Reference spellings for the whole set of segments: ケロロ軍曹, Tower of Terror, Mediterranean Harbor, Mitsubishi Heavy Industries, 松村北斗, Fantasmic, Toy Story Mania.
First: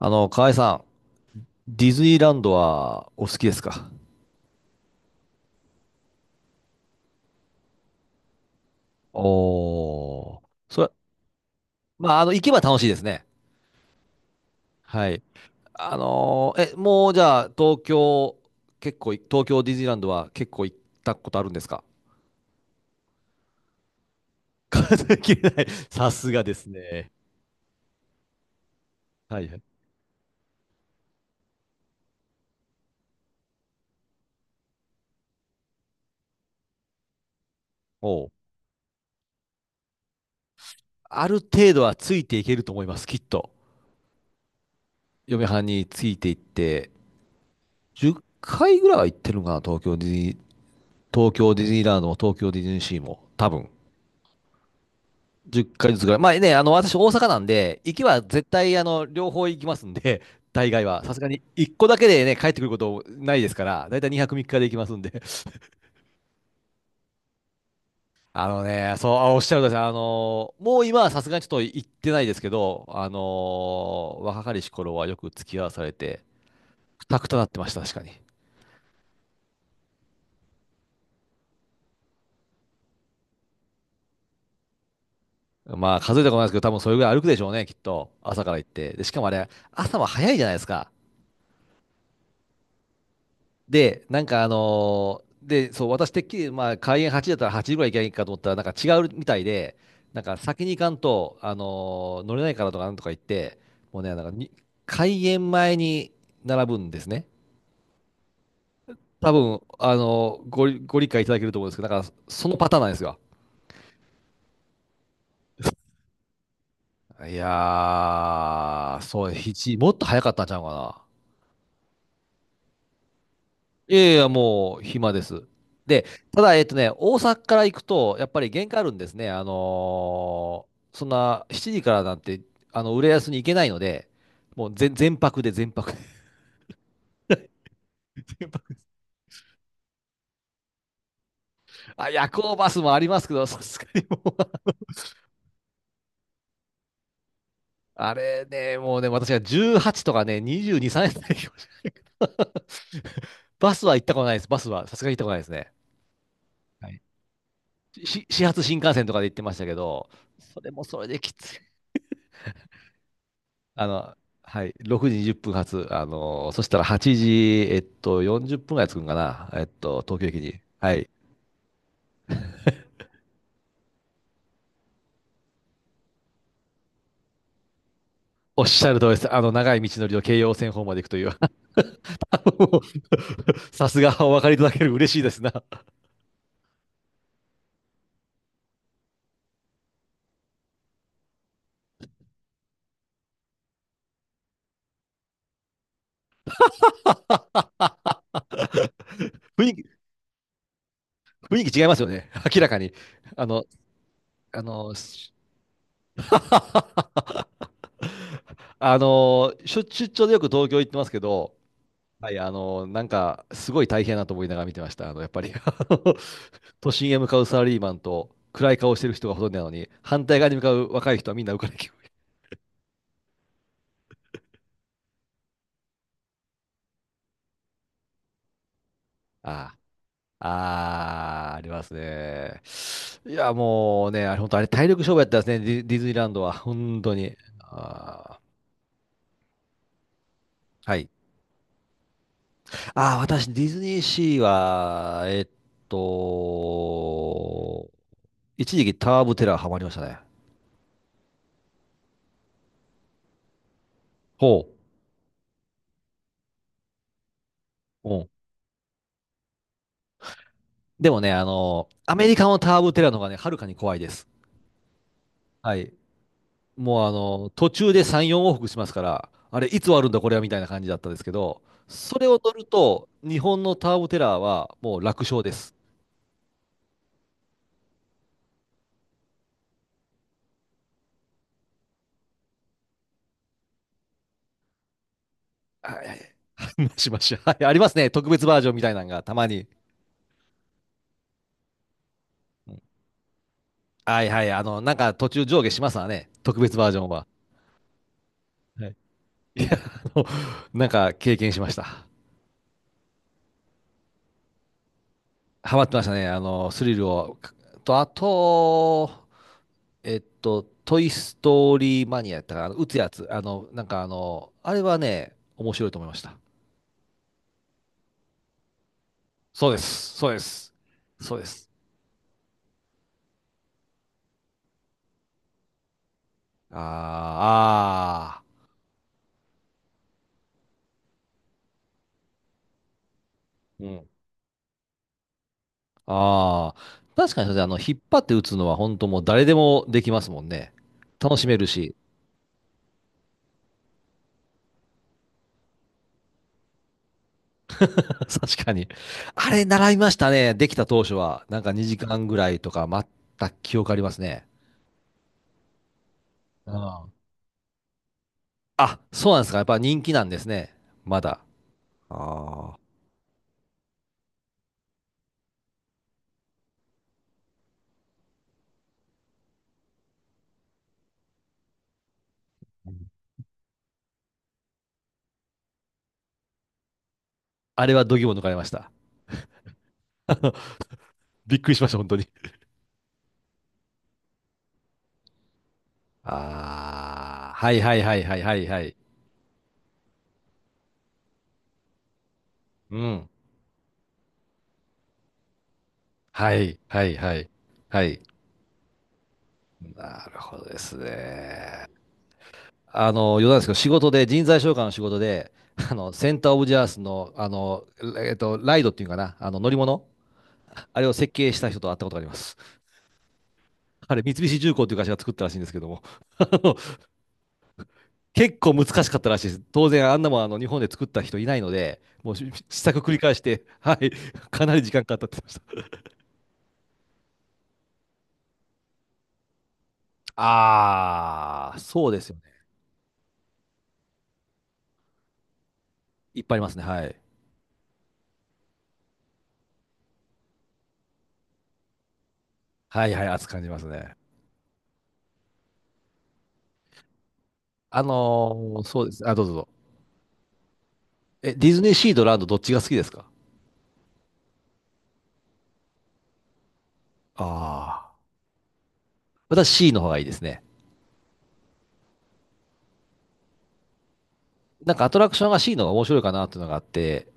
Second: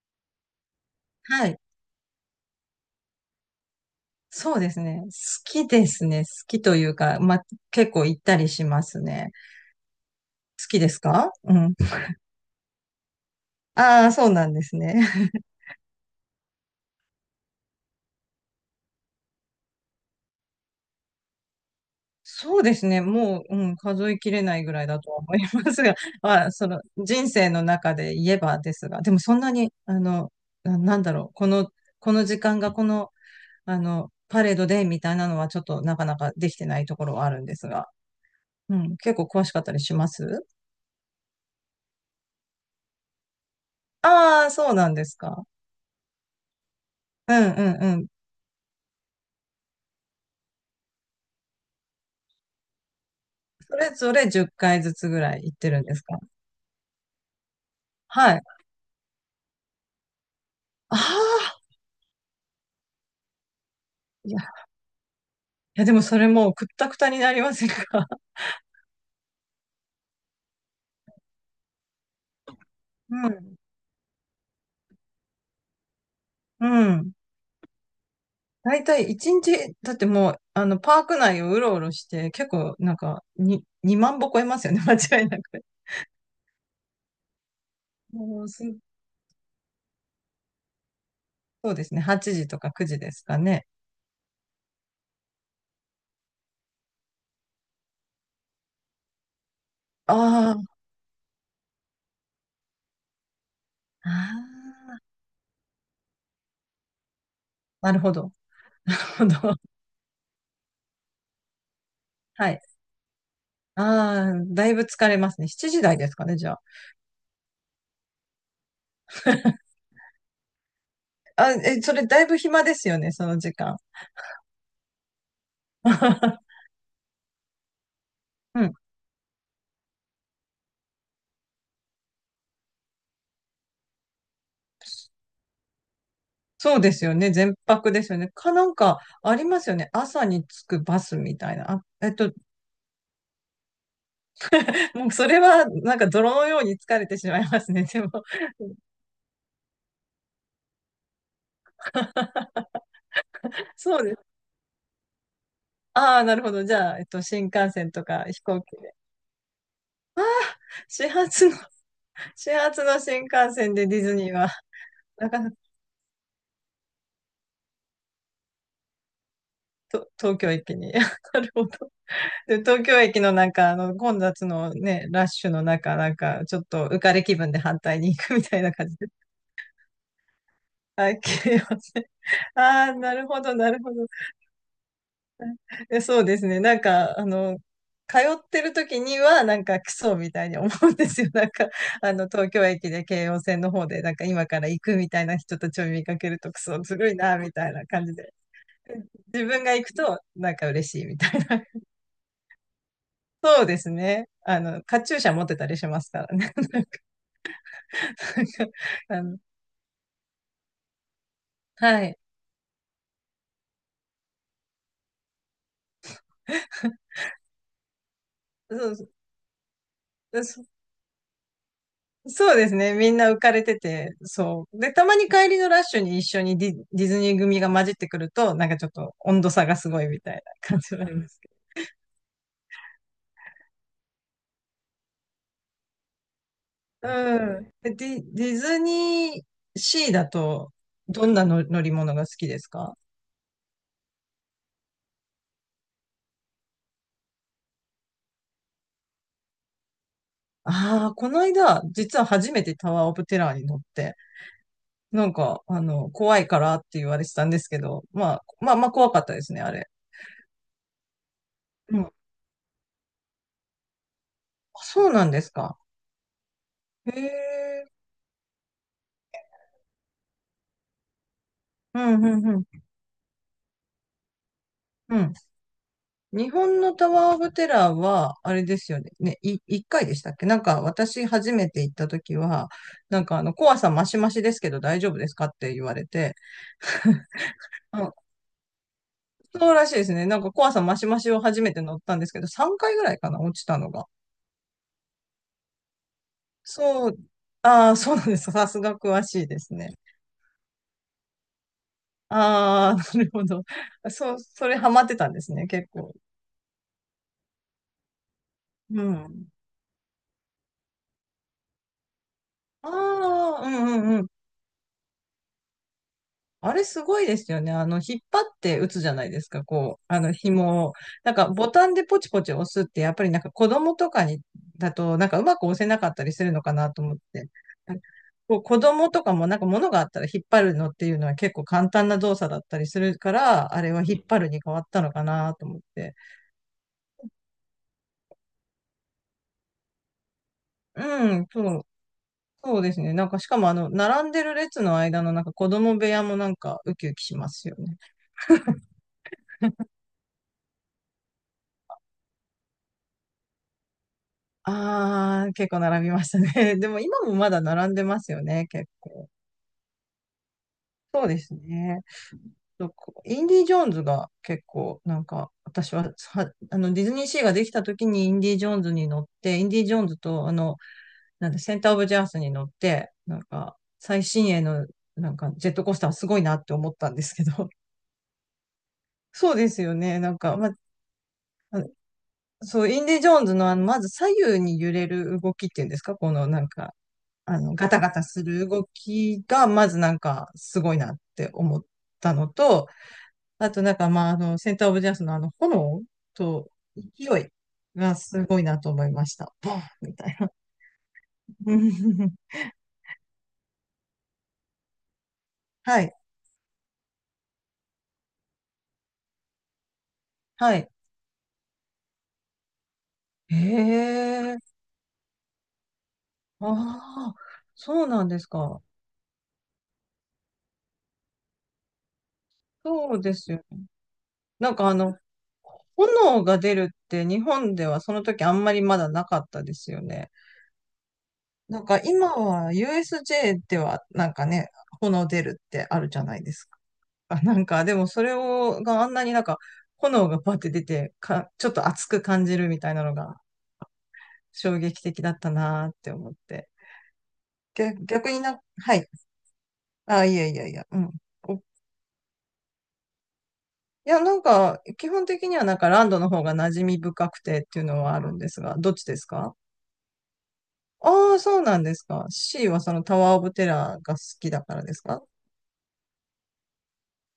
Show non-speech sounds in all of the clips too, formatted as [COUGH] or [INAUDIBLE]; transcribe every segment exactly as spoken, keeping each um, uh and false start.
あの、河合さん、はい。ディズニーランドはお好きですか？そうですね。好きですね。好きというか、まあ、結構行ったりしますね。おー。好きそでれ、すか？うん。まあ、あの、行けば楽しいですね。ああ、そうなんですね。はい。[LAUGHS] あのーえ、もうじゃあ、東京、結構い、東京ディズニーランドは結構行ったことあるんですか？そうですね。もう、うん、数えきれないぐらいだ数とえは思切いれない。ます [LAUGHS] が、さ [LAUGHS] すがまあ、ですそのね。人生の中で言えばですが、でもそはんいなはい。に、あの、な、なんだろう、この、この時間がこの、あの、パレードでみたいなのはちょっとなかなかできてないところはあるんですが、おう。うん、結構詳しかったりします。ある程度はついていけると思います、きっと。ああー、そうなんですか。嫁はんについていって、うんうんうん。じゅっかいぐらいは行ってるのかな、東京ディズニー、東京ディズニーランドも東京ディズニーシーも、多分。それぞれじゅっかいずつぐらい行ってるんじゅうでずすつぐらか？い。まあね、あの、私大阪なんで、行きははい。絶対、あの、両方行きますんで、[LAUGHS] 大概あは。あ、さすがに、いっこだけでね、帰ってくることないですから、だいたい2い泊や、3い日で行きますんで。[LAUGHS] やでもそれもうくったくたになりませんか？ [LAUGHS] あのね、そう、あおっしゃるとおりです。あの、もう今はさすがにちょっと行ってないですけど、あうん。の、若かりし頃はよく付き合わされて、うくん。たくたなってました、確かに。だいたいいちにち、だってもう、あの、パーク内をうろうろして、結構なんか、に、にまん歩超えますよね、[LAUGHS] 間違いなく。まあ、数えたことないですけど、多分それぐらい歩くでしょうね、きっと。も朝うからす行って。で、しかもあれ、朝は早いじゃないですか。そうですね、はちじとかくじですかね。で、なんかあのーで、そう、私てっきり、まあ、開演はちじだったらはちじぐらい行けばいいかと思ったら、なんか違うみたいで、あなんか先ーに行かんと、あのー乗れないからとかなんとか言って、もうね、なんかにあ開演前に並ぶんですね。ー、なるほど。な多るほど。分、あのーご理、ご理解いただけると思うんですけど、なんかそはのい。パターンなんですよ。ああ、だいぶ疲れますね。しちじ台ですかね、じゃあ。いやー、そう、ひち [LAUGHS] もっと早かったんちゃうかな。あ、え、それだいぶ暇ですよね、その時間。いやいや、もう暇です。で、ただ、え [LAUGHS] っとね、大阪から行くと、やっぱりう限ん。界あるんですね。あのーそんなしちじからなんて、あの、浦安に行けないので、もう全、全泊で、全泊で、そうですよね。全泊ですよね。[LAUGHS] 全か、な泊んで。か、ありますよね。朝に着くバスみたいな。あ、えあ、っ夜と、行バスもありますけど、さすがにもう、もうそれは、なんか泥のように疲れてしまいますね。[LAUGHS] であも、れね、もうね、私はじゅうはちとかね、にじゅうに、さんえん台でもしれけど [LAUGHS] バスはそ行っうでたことないす。です。バスは、さすがに行ったことないですね。ああ、なるほど。じはゃあ、いえっと、新幹線とかし飛始発行機新幹で。線とかで行ってましたけど、それもそれ始でき発つの、い。[LAUGHS] 始発の新幹線あでディズの、ニーは、はい、ろくじな20かな分か。発、あの、そしたらはちじ、えっと、よんじゅっぷんぐらい着くんかな、えっと、と東京東駅京に。駅に。はい。[LAUGHS] なるほど。で、東京駅のなんか、あの、混雑のね、ラッシュの中、なんか、ちょっと浮かれ気分で反対に行くみたおいっなし感ゃじる通で。りです。あの、長い道のりを京葉線方まで行くはとい、いう。切れません。[LAUGHS] もああ、なるほど、なうるさほすど。がお分かりいただける嬉しいですな。[LAUGHS] え、そうですね。なんか、あの、通ってる時には、なんかクソみたいに思うんですよ。なんか、あの、東京駅で京王線の方で、なんか今から行くみたいな人たちを見かけると、クソずるいな、みたいな感じで。自分雰が囲行気、くと、なんか嬉しいみたい雰な。囲気違い [LAUGHS] ますよね。明らかに。あその、うですね。ああの、の、カチューシャし持ってたりしますからね。[LAUGHS] なんかああの、の、しょ出張でよく東京行ってますけど、はい。はい、あの、なんか、すごい大変だなと思いながら見てました。あの、やっぱりあの [LAUGHS] 都心へ向かうサラリーマンと、暗そい顔うしてそる人がほとんどなのに、反対側に向う。かう若い人はみんな浮かれ気分。[LAUGHS] そうですね。みんな浮かれてて、そう。で、たまに帰りのラッシュに一緒にディ、ディズニー組が混じってくると、なんかちょっと温度差あがすごいみたいなあ、感じはありますけああ、ありますね。いや、もうね、あれ、本当あれ、体力勝負やったんですね、ディ、ディズニーランドは。本ど。当に。うん。ど。で、ディ、あディズニーシーだと、あ、はい。どんなの乗り物が好きですか？ああ、私、ディズニーシーは、えっと、一時期タワーオブテラーハマりましたね。ああー、この間、実は初めてタワーオブテラーに乗って、ほなんか、あの、怖いからって言われてたんですけど、う。まあ、まあまあ怖かったですね、あれ。でもね、あの、うん。あ、アメリカのターボテラの方がね、はるかに怖いです。そうなんですはか。い。もうへあの、途え。中でさん、よん往復しますから、あれ、いつ終わるんだ、これは、みたいな感じだったんですけど、うそん、れうをん、乗うるん。と、日本のターボテラーはもうう楽ん、勝です。日本のタワー・オブ・テラーは、あれですよね。ね、い、一回でしたっけ？なんか、私初めて行った時は、なんかあの、怖さマシマシですけど大丈夫ですかって言はわれい。て、[LAUGHS] はいしましょう。はい、ありますね。あ、特別バージョンみたいなのが、たまに。そうらしいですね。なんか怖さマシマシを初めて乗ったんですけど、さんかいぐらいかな、落ちたのが。はいはい。あの、なんか途中上下しますわね。特別バージョンそう、は。ああ、そうなんです。さすはがい。詳しいでいすや、ね。あの、なんか経験しました。ああ、なるほど。そう、それハマってたんですね、ハマっ結てました構。ね。あの、スリルを。と、あうと、ん。えっと、トイ・ストーリー・マニアやったから、あの打あつやつ、ああ、の、うなんかあんうん、の、あれはね、面白いと思いました。あれすごいですよね。あの、引っ張って打つじゃないですか、そうでこう、す、あそうの、です、紐を。なんそうでか、す。ボタンでポチポチ押すって、やっぱりなんか子供とかに、だと、なんかうまく押せなかったりするのかなと思って。なんかあこう子供とかもなんか物があったら引っ張るのっていうのは結構簡単な動作だったりするから、あーあれーうはん。引っ張るに変わったのかなと思っあ、て。ああ、あ、確かにそれ、あの、引っ張って打つのは本当もう誰でもできますもんね。う楽しん、めるそう、し、そうですね。なんか、しかもあの、並んでる列の間のなんか子供部屋もなんかウキウキしますよ [LAUGHS] ね。確かに。あれ、習いましたね、できた当初は。なんかにじかんぐらいとか待った記憶ありますね。ああ、結構並びましたね。う [LAUGHS] でもん今もまだ並んでますよね、結あ、構。そうなんですか。やっぱ人気なんですね。まそうでだ。すね。あそうこうインディ・ージョーンズが結構、なんか、私は、は、あの、ディズニーシーができた時にインディ・ージョーンズに乗って、インディ・ージョーンズと、あの、なんだ、センター・オブ・ジャースに乗って、あ。なんか、最新鋭の、なんか、ジェットコースターすごいなって思ったんですけど。[LAUGHS] あれは度肝抜かれました。そうですよね。なんか、まあ、びっくりしました、本当に。そう、インディ・ージョーンズの、あの、まず左右に揺れる動きっていうんですか？この、なんか、ああ、あはの、いガはタいガはタいはいすはいるは動い。きが、まずなんか、すごいなって思ったのと、うん。あとなんか、まあ、あの、センターオブジャスのあの、炎はとい勢はいはいい。はがい。すごいなと思いました。ボンみなたいるな。ほどですね。[LAUGHS] あの、余談ですけど、仕事で、人材紹介の仕事で、[LAUGHS] あはの、い、センターオブジャースの、あの、えっと、ライドっていうかな、あの、乗り物、はい。あれを設計した人と会ったことがあります。へあれ、三菱え、重工っていう会社が作ったらしいんですけども、[LAUGHS] あの、ああ、そうなんです結構か。難しかったらしいです。当然、あんなもんあの日本で作った人いないので、もうし試作繰そりう返でしすよて、ね。[LAUGHS] はい、かななんりか時あ間の、かかったって言ってまし炎が出るって日本ではその時あんまりまだなかったですよね。た。ああ、なんかそうです今よね。は ユーエスジェー ではなんかね、炎出るってあるじゃないいっでぱいありすますか。ね。はい。あ、なんかでもそれを、があんなになんか炎がバって出てか、ちょっと熱く感じるみたいなはいのはい、が熱く感じますね。衝撃的だったなーって思って。あ逆、逆にな、のーはそうい。です。あ、どうぞどうぞ。あ、いやいやいや、うん。え、お、いディズニーシーとランドどっちが好きですか？や、なんか基本的にはなんかランドの方が馴染み深くあてっていうのあはー。あるんですが、どっちですか？私 C の方がいいですね。ああー、そうなんですか。C はそのタワーオブテラーが好きだからなでんすかアトか？ラクションが C の方が面白いかなっていうのがあって、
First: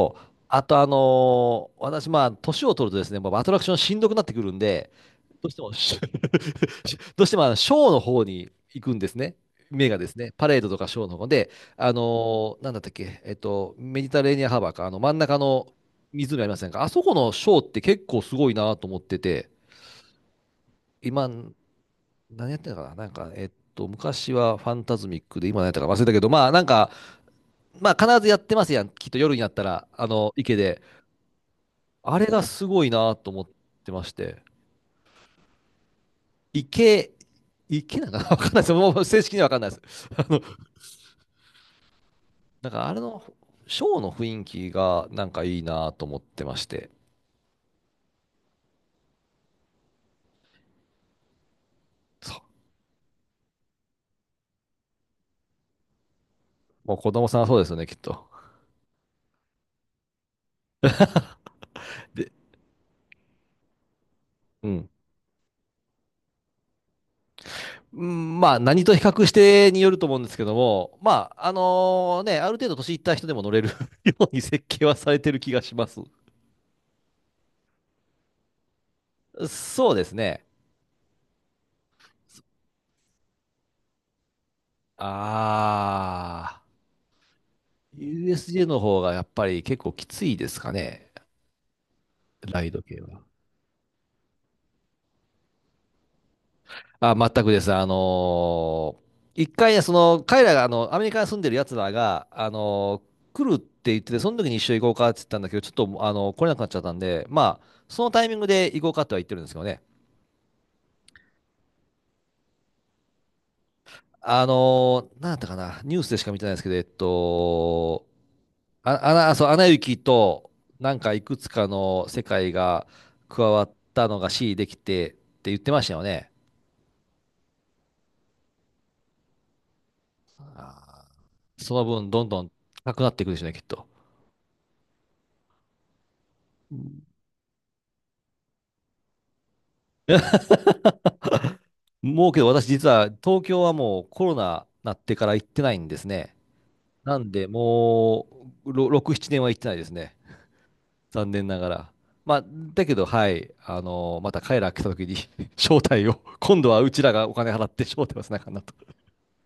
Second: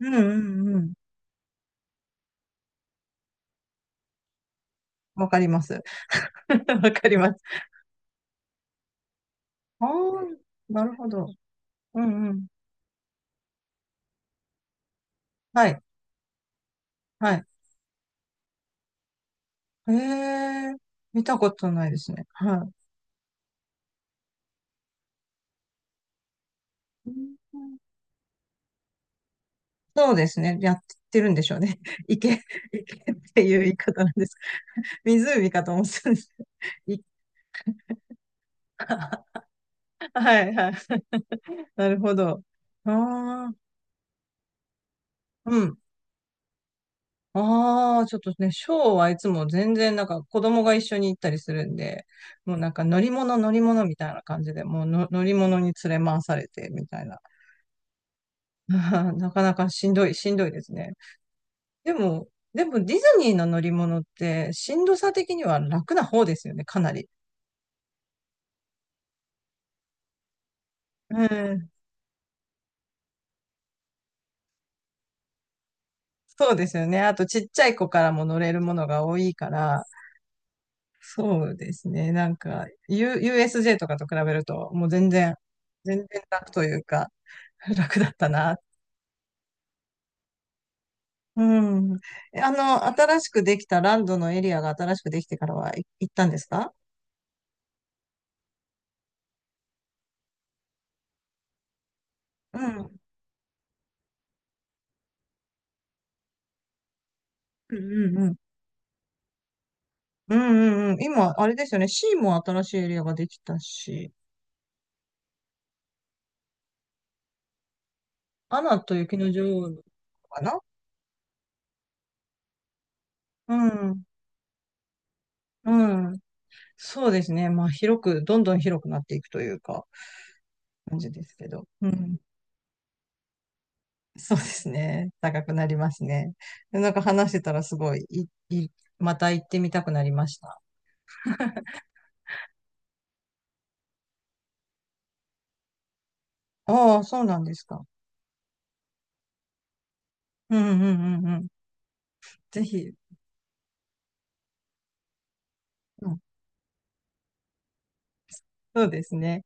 うんうあんとうあん。のー私まあ、年を取るとですね、もうアトラクションしんどくなってくるんで、わかどりうしてまもす。し、[LAUGHS] わか [LAUGHS] りどうしまてす。もあのショーの方に行くんですね。あ目あ、がですね、パレードとなかるショーほの方ど。で、あうんうん。のーなんだったっけ、えっと、メディタレーニアンハーバーか、あの真ん中のはい。湖ありませんか？あそこのはシい。ョーって結構すごいなと思ってて、へえ、見たこ今、とないですね。何やっはてんのかな、なんか、えっと、昔はファンタズミックで、今何やったか忘れたけど、まあなんか、い。うん、まあ必ずやってますやん、きっと夜になったら、あそうでのす池ね。やで。ってるんでしょうね。[LAUGHS] あれ池、がすごい池なっと思てっいう言いてま方なしんです。て、湖かと思ってたんです。い 池、池なんかな [LAUGHS] わかんないです。もう正式にはわかんないです。[LAUGHS] [LAUGHS] あの、はいはい。なるほど。なんかああれのあ、ショーの雰囲気がなんかいいうん。なと思ってまして。ああ、ちょっとね、ショーはいつも全然なんか子供が一緒に行ったりするんで、そう。もうなんか乗り物乗り物みたいな感じで、もうの乗り物に連れ回されてみもうたい子な。供さんはそうですよね、きっと。[LAUGHS] なかなかしんどい、しんどいですね。でも、でもディズニーの乗り物ってうしんん。どさ的には楽な方ですよね、かなり。うんまあ何と比較してによると思うんですけども、うまああん、のね、ある程度年いった人でも乗れる [LAUGHS] ように設計はされてる気がします。そうですよね。あとちっちゃい子からも乗れるものが多いから、そうですね。そうですね。なんか、U、ユーエスジェー とかと比べると、もう全然、全然楽あとあ。いうか、[LAUGHS] 楽だったな。ユーエスジェー の方がやっぱり結構きついですかね、うん。え、あライドの、系は。新しくできたランドのエリアが新しくできてからはい行ったんですか？あ、全くです。あのーいっかいね、その、彼らが、あの、アメリカに住んでる奴らが、あうん。のー来るって言ってて、その時に一緒に行こうかって言ったんだけど、ちょっと、あのー来れなくなっちゃったんで、まあ、うんそのうんタうイミん。ングで行こうかとは言ってるんですけどね。うんうんうん。今、あれですよね。シーも新しいエリアができたし、あのー、なんだったかな、ニュースでしか見てないですけど、えっと、アナとあ、あ雪のな、そう、ア女ナ王雪かと、な。なんかいくつかの世界が加うわっん。たのが C できてって言ってましたうよん。ね。そうですね。まあ、広く、どんどん広くなっていくというか、感じですけど。そのう分、ん。どんどん高くなっていくでしょうね、きっと。そうですね。高くなりますね。なんか話してたらすごい、い、い、また行ってみたくなりました。もうけど、私、実は東京はもうコロナなってから行ってないんですね。ああ、なそうんなんで、ですか。もうろろく、ななねんは行ってないですね。うんうんう残んう念ん。ながら。まあ、ぜだひ、けど、はい、あのまた彼ら来た時に [LAUGHS] 招待うを、ん、今度はうちらがお金払って招待をせなあかんなと。そうですね。